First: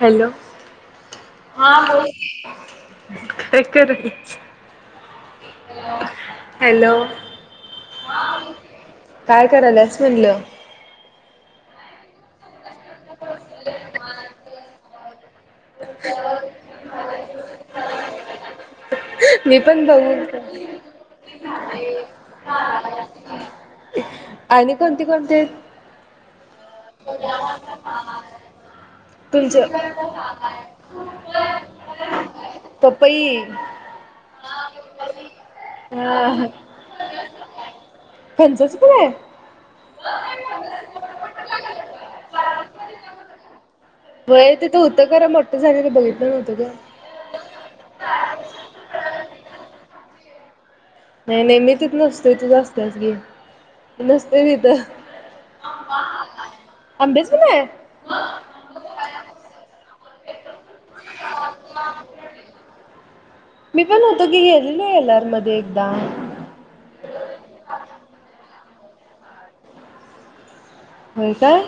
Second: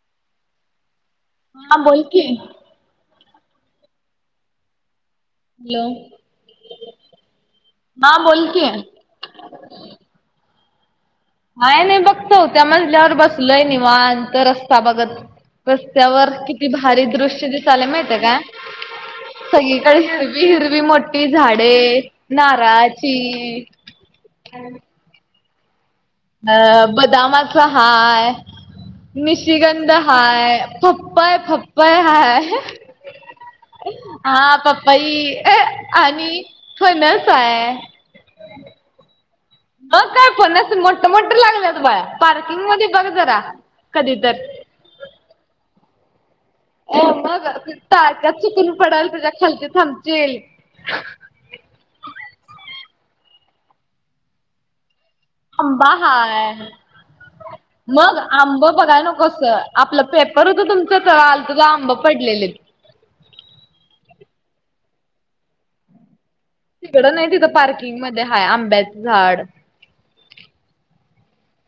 ''Hello'' हा बोल कि, हे र [unintelligible] ''हॅलो'' हं बोल की काय करायलास म्हणलं काय नाही, बघ चौथा मजल्यावर बसलोय निवांत रस्ता बघत ''रस्त्यावर किती भारी दृश्य दिसायलं'' माहिती आहे का? मी पण सगळीकडे बघू हिरवी हिरवी मोठी ती झाडे नारळाची आणि कोणते कोणते? अ बदामाचा हाय तुमचे निशगंध हाय, फप्पई फप्पई हाय पपई हा पप्पाई आणि हा फणस आहे. फणसाच पण आहे? हो काय? फणसच मोठ मोठ लागलेत बया पार्किंगमध्ये बघ जरा कधी तर. 'होय', तिथं होतं खरं मोठं झालेल बघितलं नव्हतं ग हो, मग तारक्यात चिकून पडाल तुझ्या खालचे थांबचे नाही नाही मी तिच नसतेच, तुच असतेच की मी नसते तिथं आंबा हाय, आंबेच पण आहे मग आंब बघाय नकोसं का? आपलं पेपर होत, तुमच्या इथ आलतो तेव्हा आंब पडलेले. मी पण होतो की, गेलेलो एलर मध्ये एकदा तिकडं नाही, तिथं पार्किंग मध्ये हाय आंब्याचं झाड होय काय?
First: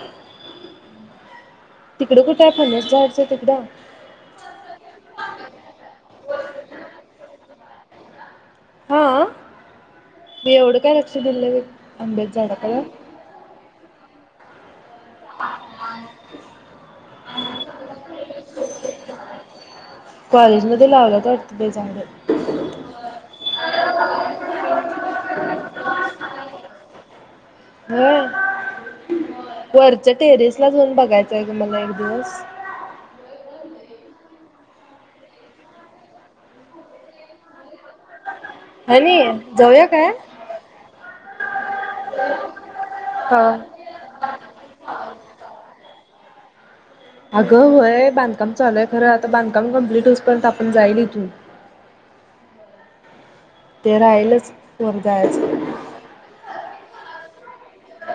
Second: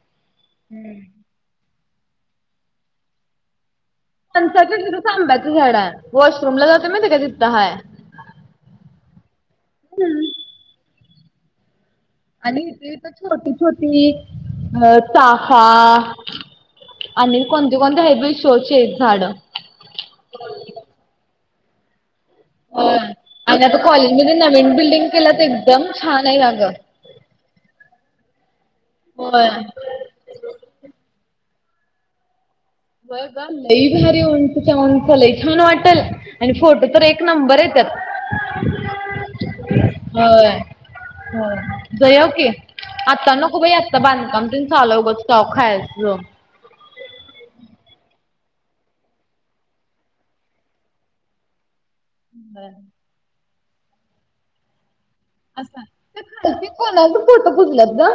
हम्म तिकडं कुठं आहे? फणसच्या झाडाच्या तिकडं फणसा तिथं आंब्याचे झाड आहे वॉशरूमला जातोय माहिती हाय काय तिथ हाय. हा मी एवढं काय लक्ष दिले नाही तिथ, आणि इथे इथ छोटी छोटी अ चाफा, आणि कोणती कोणते हायत बाई शोचे आहेत झाडं. कॉलेजमध्ये लावलेत वाटतं झाड, होय आणि आता कॉलेजमध्ये नवीन बिल्डिंग केलं तर एकदम छान आहे अग. होय वरच्या टेरेस ला जाऊन बघायचंय आहे मला एक दिवस, होय ग लई भारी उंचच्या उंच लई छान वाटेल. आणि फोटो तर एक नंबर येतात. हनी जाऊया काय, हो जायूया की आता न हा नको बाई आधी, तिथ बांधकाम तेन चालू हाय उगाच काव खायच, अगं होय बांधकाम चालूय खरं आता बांधकाम कमप्लीट होतपर्यंत आपण जाईल इथून! [unintelligible] बरं, ते राहिलच वर जायचं, अस ते ते कोल्हापूर,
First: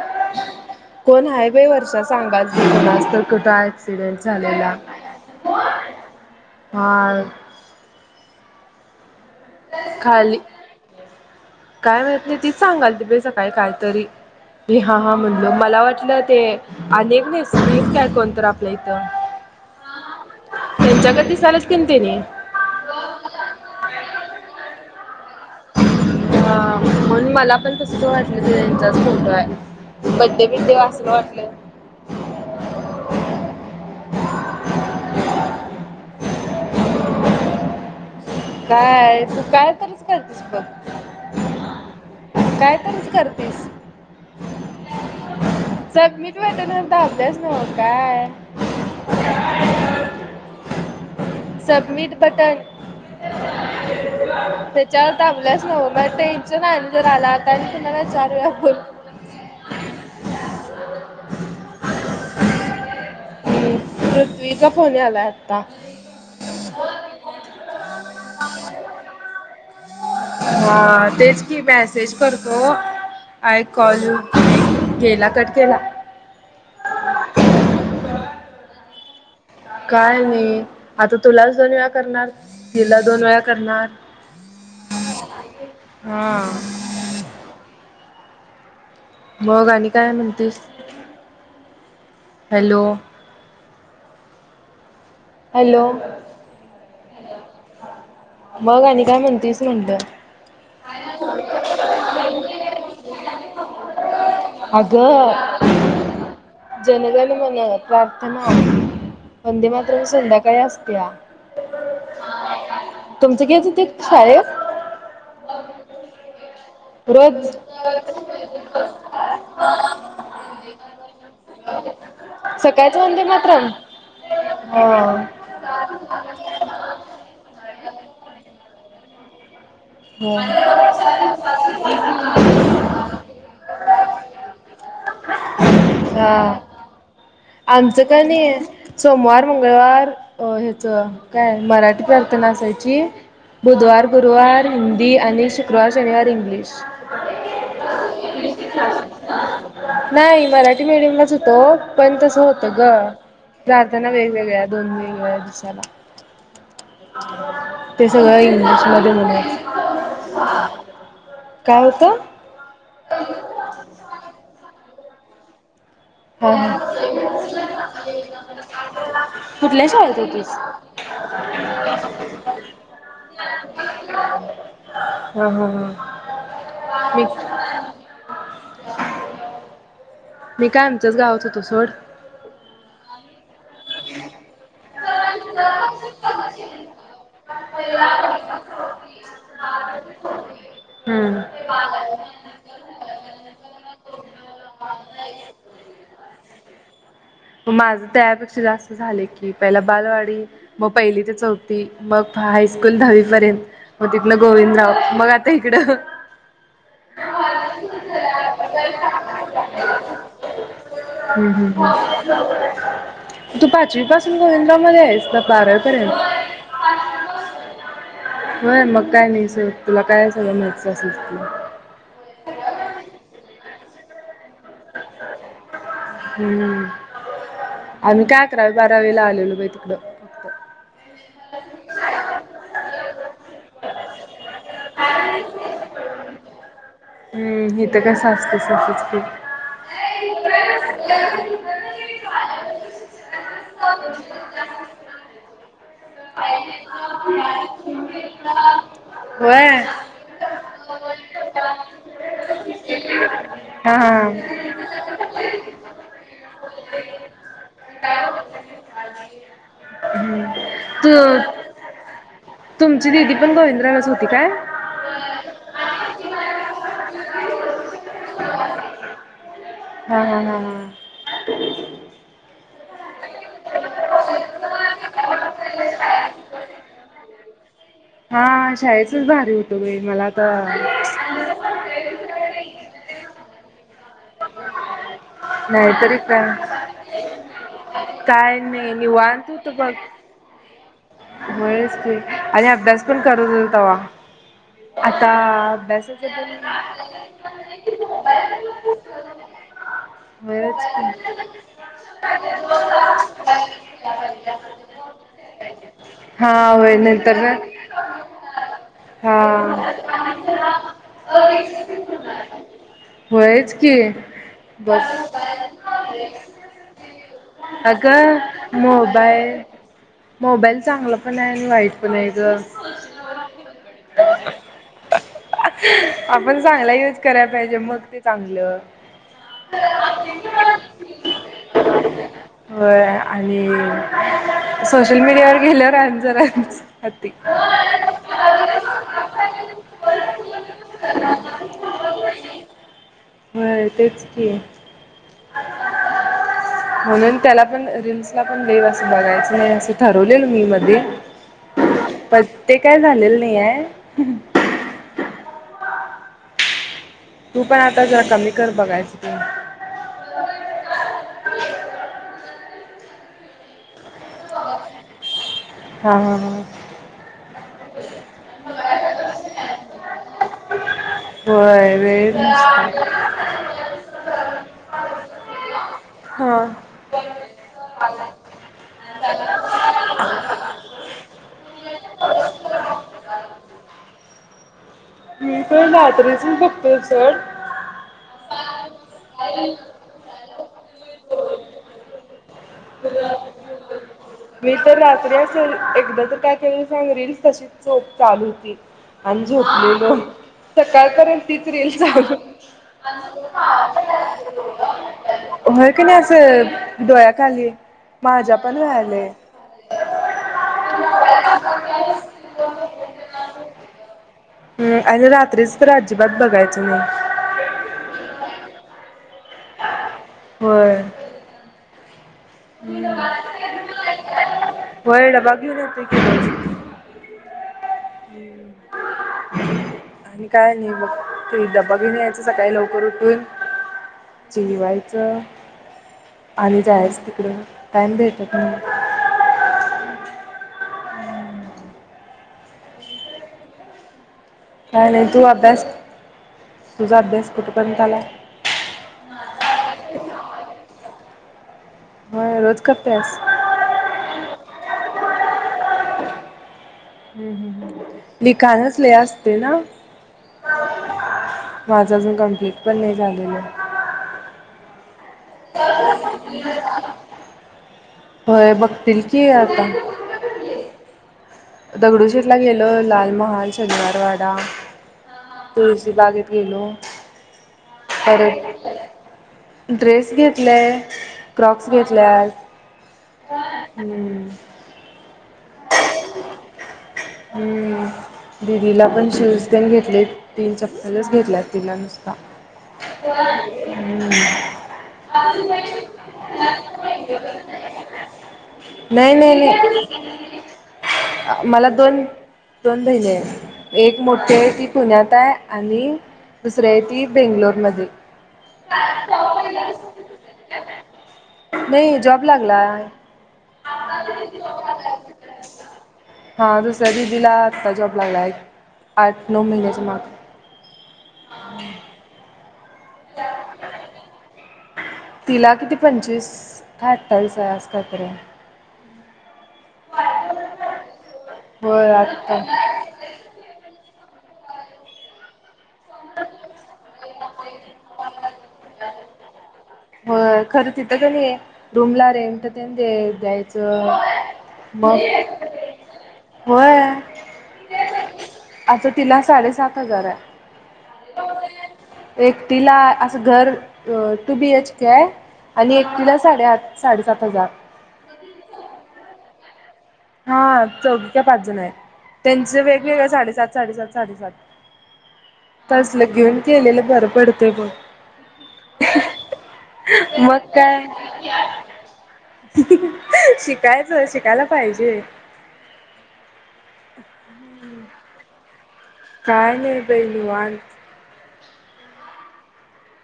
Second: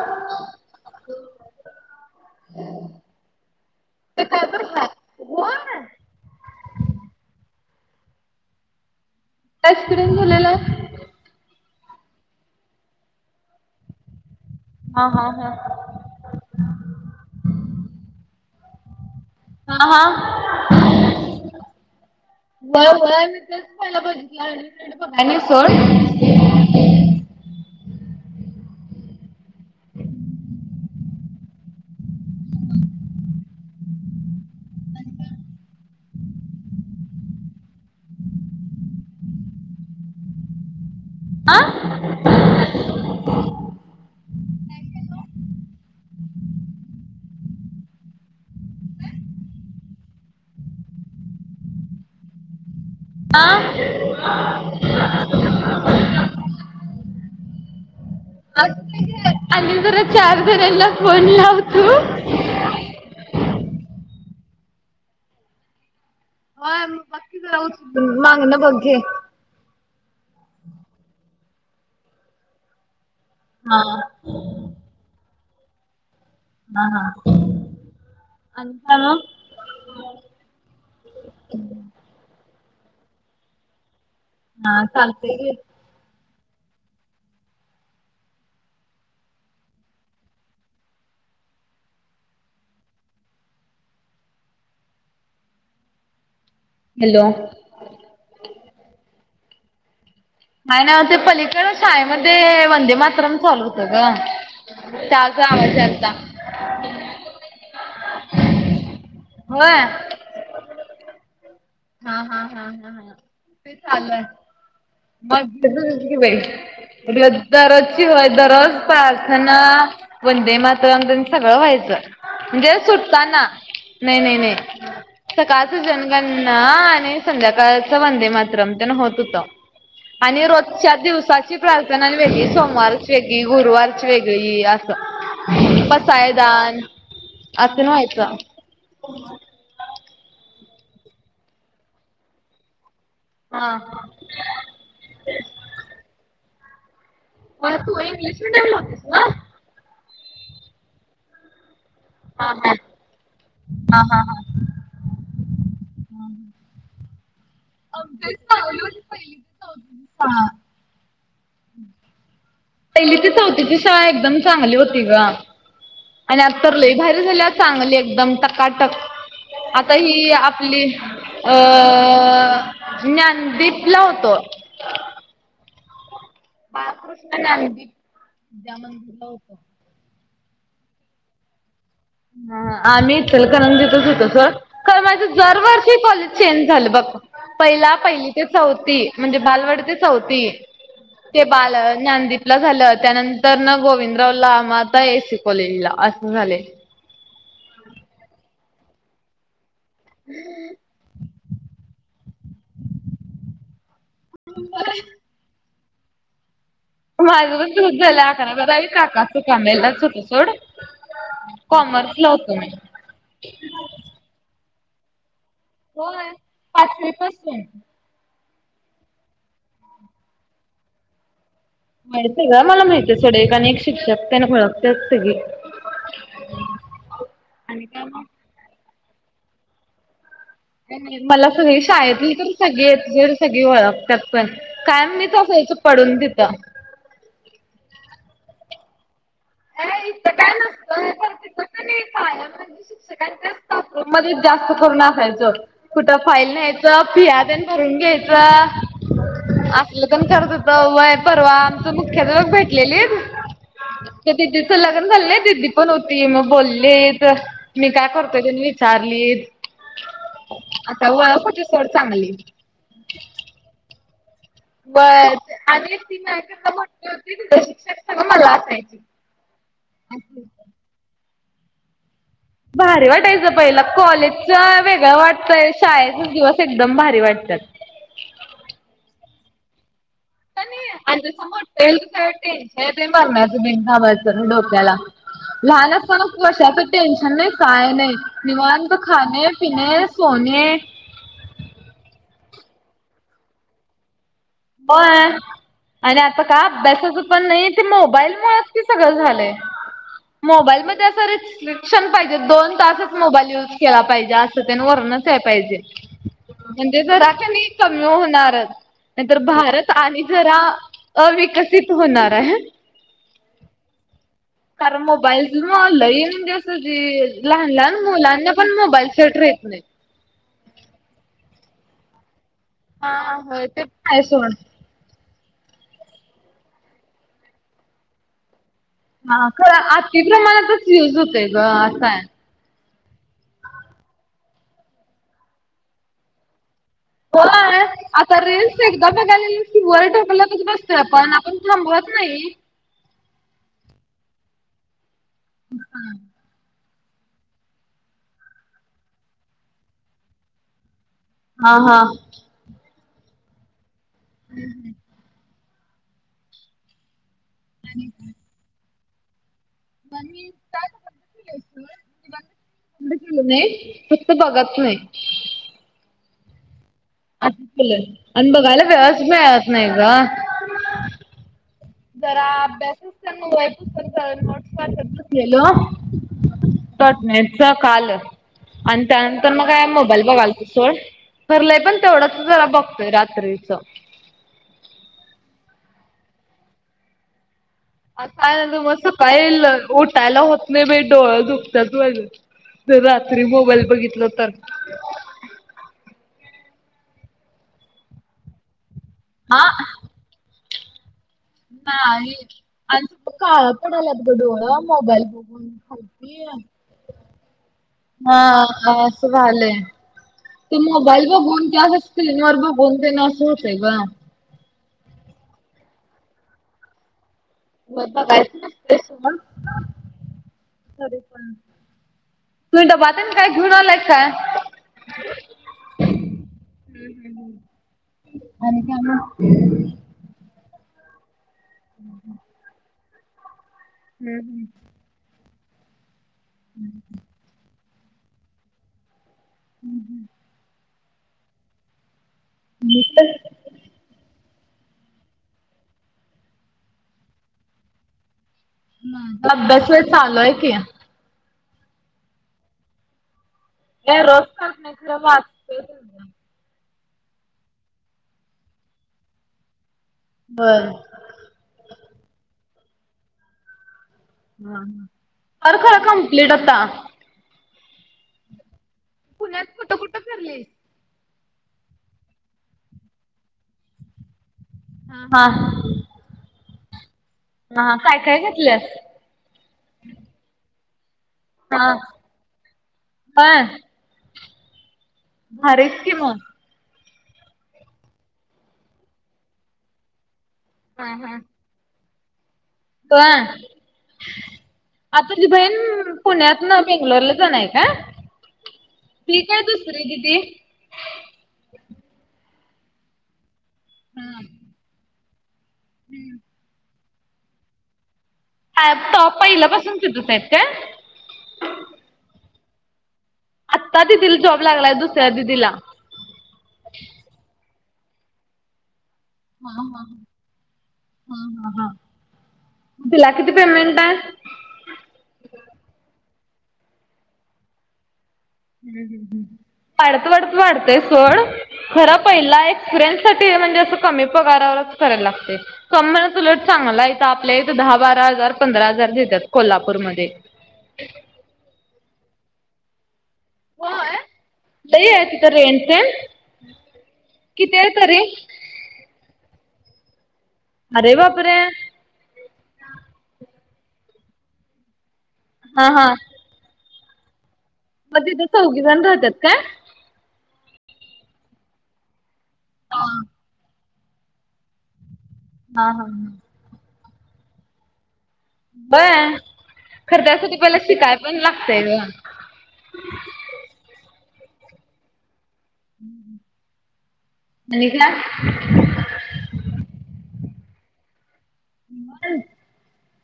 [unintelligible] कोण हायवे वरच्या सांगा जे कोणास तर कुठ ऍक्सिडेंट ते काय तर झालेला, हाय होय कोणमाला कुठे असिसिडेन्ट खाली झालेला हाई, काय माहिती नाही तीच सांगाल ती बे सकाळी कायतरी. मी हा हा म्हणलो मला वाटलं ते अनेक नाही स् काय कोण तर आपल्या इथं, हा हा त्यांच्या गत दिसलेत ते की त्यांनी, होय होय तिथेच पहिला बघितला आणि सोड, हा म्हणून मला पण कस वाटलं तेन चाच फोटो आहे बड्डे बिड्डे असाल वाटलं? [unintelligible] [unintelligible] तू काय तू काय तरीच करतेस बघ आ कायतरीच कर! तस [unintelligible] सबमिट वेटेनन्स चा अभ्यास नव काय, सबमिट बटन, आं हा, विचार दाबल्याच नव्ह मग टेन्शन आलं जर आल तर आता मला चार. वेळा बोल आणि जरा चार जणांना फोन लाव तू, पृथ्वीचा फोन यालाय आता, होय बग जाऊन मागना बघ घे, हा तेच की मेसेज करतो आय कॉल यू बॅक, केला कट केला, हा हा आणि काय मग, काय नाही आता तुलाच दोन वेळा करणार तिला दोन वेळा करणार! ह हम्, मग आणि काय म्हणतेस हॅलो, हॅलो, हॅलो. मग आणि काय म्हणतेस म्हटलं? काय नाही ते पलीकडं शाळेमध्ये वंदे मातरम चालू होत ग. त्याचा आवाज यांलता. जनगणमन प्रार्थना, वंदे होय. मातरम संध्याकाळी असतया. हा हा हा हा हा घेत ते होते चालंय. शाळेत हॉस्पिटलची [unintelligible] की रोज दररोजची होय दररोज प्रार्थना. वंदे मातरम तेन सगळं व्हायचं म्हणजे सकाळचं वंदे सुटताना. मातरम नाही नाही नाही. हा स काळचं जनगणना आणि संध्याकाळचं वंदे मातरम त्यांन होत होतं. आणि रोजच्या दिवसाची प्रार्थना वेगळी, सोमवारची वेगळी, गुरुवारची वेगळी असं. हा पासायदान आमचं का नी सोमवार, मंगळवार अ हेचं काय मराठी प्रार्थना असायची. हा. बुधवार, गुरुवार हिंदी आणि शुक्रवार, शनिवार इंग्लिश. बर तू इंग्लिश मीडियमला होतीस ना? नाही मराठी मीडियमलाच होतो. पण तसं होत गं, प्रार्थना वेगवेगळ्या दोन वेगवेगळ्या दिवसाला. [inaudible] ते सगळ इंग्लिशमध्ये म्हणायचं. हा काय होतं? पहिली ते चौथीची शाळा एकदम चांगली होती गं. आणि हा आता तर हा लई बाहेर झाल्या चांगली एकदम टकाटक, कुठल्या आता शाळेत ही होती आपली अ ज्ञानदीपला होतो. हा हा हा. मी बाळकृष्ण ज्ञानदीप विद्या मंदिरला होतो. मी काय आमच्याचं गावत होतो सोड. हा हा आम्ही इचलकरंजीतचं होतो सोड खर मग दरवर्षी कॉलेज चेंज झालं बघ. पहिला पहिली ते चौथी म्हणजे बालवडी ते चौथी. हम्म ते बाल ज्ञानदीपला झालं, त्यानंतरन गोविंदरावला मग आ ता ए. इ. सी, कॉलेजला आसं झालंय. माझं त्यापेक्षा जास्त झालंय की, पहिला बालवाडी, मग पहिली ते चौथी मग हायस्कूल दहावी पर्यंत, मग तिथनं गोविंदराव मग आता हिकडं. माझं पण तसचं झालं आकरा बारावीत काकासु कांबळेलाचं होतो सोड. हम्म हम्म कॉमर्सला होतो मी. हम्म, तू पाचवी पासून गोविंदराव मध्ये आहेस का बारा वी पर्यंत? होय पाचवी पासून. होय मग काय नाही सोड तुला काय समजलंच असेल की? व्हय सगळं मला माहीत आहे सोड एक आणि एक शिक्षकतेन ओळखत्यात सगळी. हम्म आम्ही काय अकरावी बारावीला आलेलो बाई तिकडं. फक्त काय नाही मला सगळी शाळतील तर सगळी ए टू झेड सगळी ओळ त्यात पण कायम मीच असायचो पडून तिथं. हम्म हित कसं आसतंय तसचं की? [unintelligible] [unintelligible] शिक्षकांच्या स्टाफरूममध्ये जास्त करून आसायचो. कुठं फाईल न्यायचं, फियातेन भरून घ्यायचं. होय आसल तेन करत होतो व्हय परवा आमचं मुख्याध्याप भेटलेलीत‌. हा हा त्या दिदीचं लग्न झालं नाही दिदी पण होती मग बोलीत मी काय करतोय तेन विचारलीत. आता तू ओळख होती सोड चांगली. तुमची दिदी पण गोविंद्रालाच होती काय? व्हय आणि ती [unintelligible] मोठी होती तिज शिक्षक सगळी मला असायची. हा, हा, हा, हा, भारी वाटायचं पहिला कॉलेजच वेगळं वाटतंय शाळेचचं दिवस एकदम भारी वाटतात. हा शाळेचच भारी होत बाई मला आता आणि जसं मोठं होईल तसं टेन्शन येतय मरणाचं बाई बिनकामाचा डोक्याला. लहान नाहीतरी असताना काय कशाच टेन्शन नाही काय नाही काय निवांत नाही खाणे, निवांत होत पिणे, बघ आणि सोने, होयच की आणि अभ्यास पण करत होतव तव्हा. व्हय आणि आता का अभ्यासाच पण नाही ते मोबाईल मूळचं की सगळं झालंय. होयच मोबाईलमध्ये आसं की रिस्ट्रिशन पाहिजे दोन तासच मोबाईल यूज केला पाहिजे असं. सं तेन वरणच या पाहिजे हा होय म्हणजे जरा नंतर ना कनी कमी होणार नाही तर भारत आणि जरा हा अविकसित होणार आहे. होयच की. बघ कारण मोबाईललंही म्हणजे असं जी लहान लहान मुलांना पण मोबाईल सट रे. हो. मोबाईल चांगला पण आहे आणि आहे ग. हा ह ते पण आहे सोड आपण चांगला यूज करायला पाहिजे मग ते चांगलं. हा खरं आती प्रमाणातच युज होतय ग असाय. होय आणि सोशल मीडियावर गेल्यावर आणि जराच. होय ह. [inaudible] आता रील्स एकदा बघायले कि वर ढकलतच बसतोय आपण आपण थांबवत नाही. व्हय तेच की हा. [inaudible] म्हणून त्याला पण रिल्सला पण देव अस बघायचं नाही असं ठरवलं. मी मध्ये हा हा. पण ते काय झालेलं नाही आहे. हम्म. तू पण आता जरा कमी कर बघायचं ते. म केलं अस केलं नाही. [inaudible] तर बघत नाही. हा हा ह. अन बघयला वेळ ची मीळत नाय गं. होय. वेळ जरा नसतो अभ्यासच तर म वाईप पण नोट्स पण कर गेलो. हा. टाॅटेलच काल आणि त्यानंतर मग काय मोबाईल बघाल त सोड. भरलंय पण तेवढंच जला बघतोय रात्रीच. मी पण रात्रीचून बघतो सोड. आता काय ना मग सकाळी उठायला होत नाही. डोळ दुखतात म्हणून. जर रात्री मोबाईल बघितल तर मी तर रात्री असेल, एकदा तर काय तेना सांग रीलस तशीच च चालू होती. आणि झोपलेलो. सकाळ पर्यंत तीच रील चालू. [unintelligible] व्हयं कि नाही असं, दोया हा. हा असं झालेय. त मोबाईल बघून, ते असं स्क्रीन वर बघून ते ना असं होतंय ग. हम्. आणि रात्रीच तर अजिबात बघायचं नाही. [unintelligible] [inaudible] होय तुम्ही डबाते काय घेऊन आलाय काय? व्हयं [unintelligible] [inaudible] काय म्हणते अजून? आणि काय नाही. मग ते डबा घेउन यायचं, सकाळी लवकर उठून हम्म. जेवायचं, आणि जायचं तिकडं. टाईम भेटत नाही हम्म हम्. मी पण काय नाही तू अभ्यास [inaudible] तुझा अभ्यास कुठे पर्यंत आलाय? अभ्यास व्हयं, चालु आहे की. [inaudible] होय रोज करत्यास? नाही [unintelligible] हम्, ह. लिखाणच लय असते ना. व्हयं. माझं अजून कम्प्लेट पण नाही झालेलं. [inaudible] कर कर कमप्लीट आता. होय बघतील की पुण्यात आता. कुठं कुठं फिरलीस? [inaudible] दगडूशेटला गेलो, लाल महाल, शनिवारवाडा हा त बागेत गेलो. हा, काय काय परत घेतलं? ड्रेस घेतले, क्रॉक्स हा घेतल्यात. होय हम्म. [inaudible] भारीच की मग. हम्म. दिदीला पण शूज तेन घेतलेत, तीन हा चप्पलच हा. घेतल्यात. [inaudible] तिला नुसता. होय हम्म. [inaudible] आता तुझी बहीण पुण्यातनं बेंगलोरला जाणार आहे काय? नाही ती नाही काय नाही. दुसरी दीदी? [inaudible] मला दोन, दोन बहिने आहे. एक मोठी आहे ती पुण्यात आहे आणि दुसरी आहे ती बेंगलोरमध्ये. [unintelligible] नाही जॉब लागला. आत्ता दिदीला जॉब लागलाय, दुसऱ्या दिदीला. हा दुसऱ्या दिदिला आत्ता जॉब लागलाय. आठ नऊ ह ह महिन्याच्या माग ह ह ह. तिला किती पेमेंट आहे? तिला किती पंचवीस का, अठ्ठावीस आहे अस काय तरी आहे. [inaudible] वाढत वाढत वाढतंय सोड. होय खर आत्ता पहिला एक [inaudible] म्हणजे असं कमी पगारावरच करायला लागते. क म्हणत उलट चांगला आहे इथ आपल्या इथ दहा बारा हजार पंधरा हजार देतात कोल्हापूरमध्ये. होय खरं तिथं की नाही आहे रूमला रेंट तेन होय द्यायचं. लई मग आहे तिथं रेंट तेन होय. किती आहे तरी आता तिला साडेसात हजार आहे. अरे बापरे. एकटीला असं घर टू बी एचके आहे हा आणि हा एकटीला. साडेआठ साडेसात हजार. मग तिथे चौघी जण राहतात काय? हा चौघी काय पाच जण आहेत त्यांच वेगवेगळ साडेसात साडेसात साडेसात. तसलं घेऊन केलेलं बरं पडते मग. व्हय, खरं त्यासाठी पहिला काय शिकाय पण लागतय ग. शिकायचं शिकायला पाहिजे. आणि काय? काय नाही बाई निवांत. [unintelligible]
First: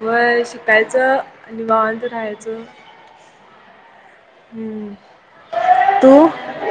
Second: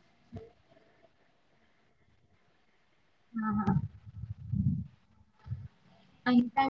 होय शिकायचं आणि निवांत राहायचं. [inaudible] [unintelligible] आणि काय?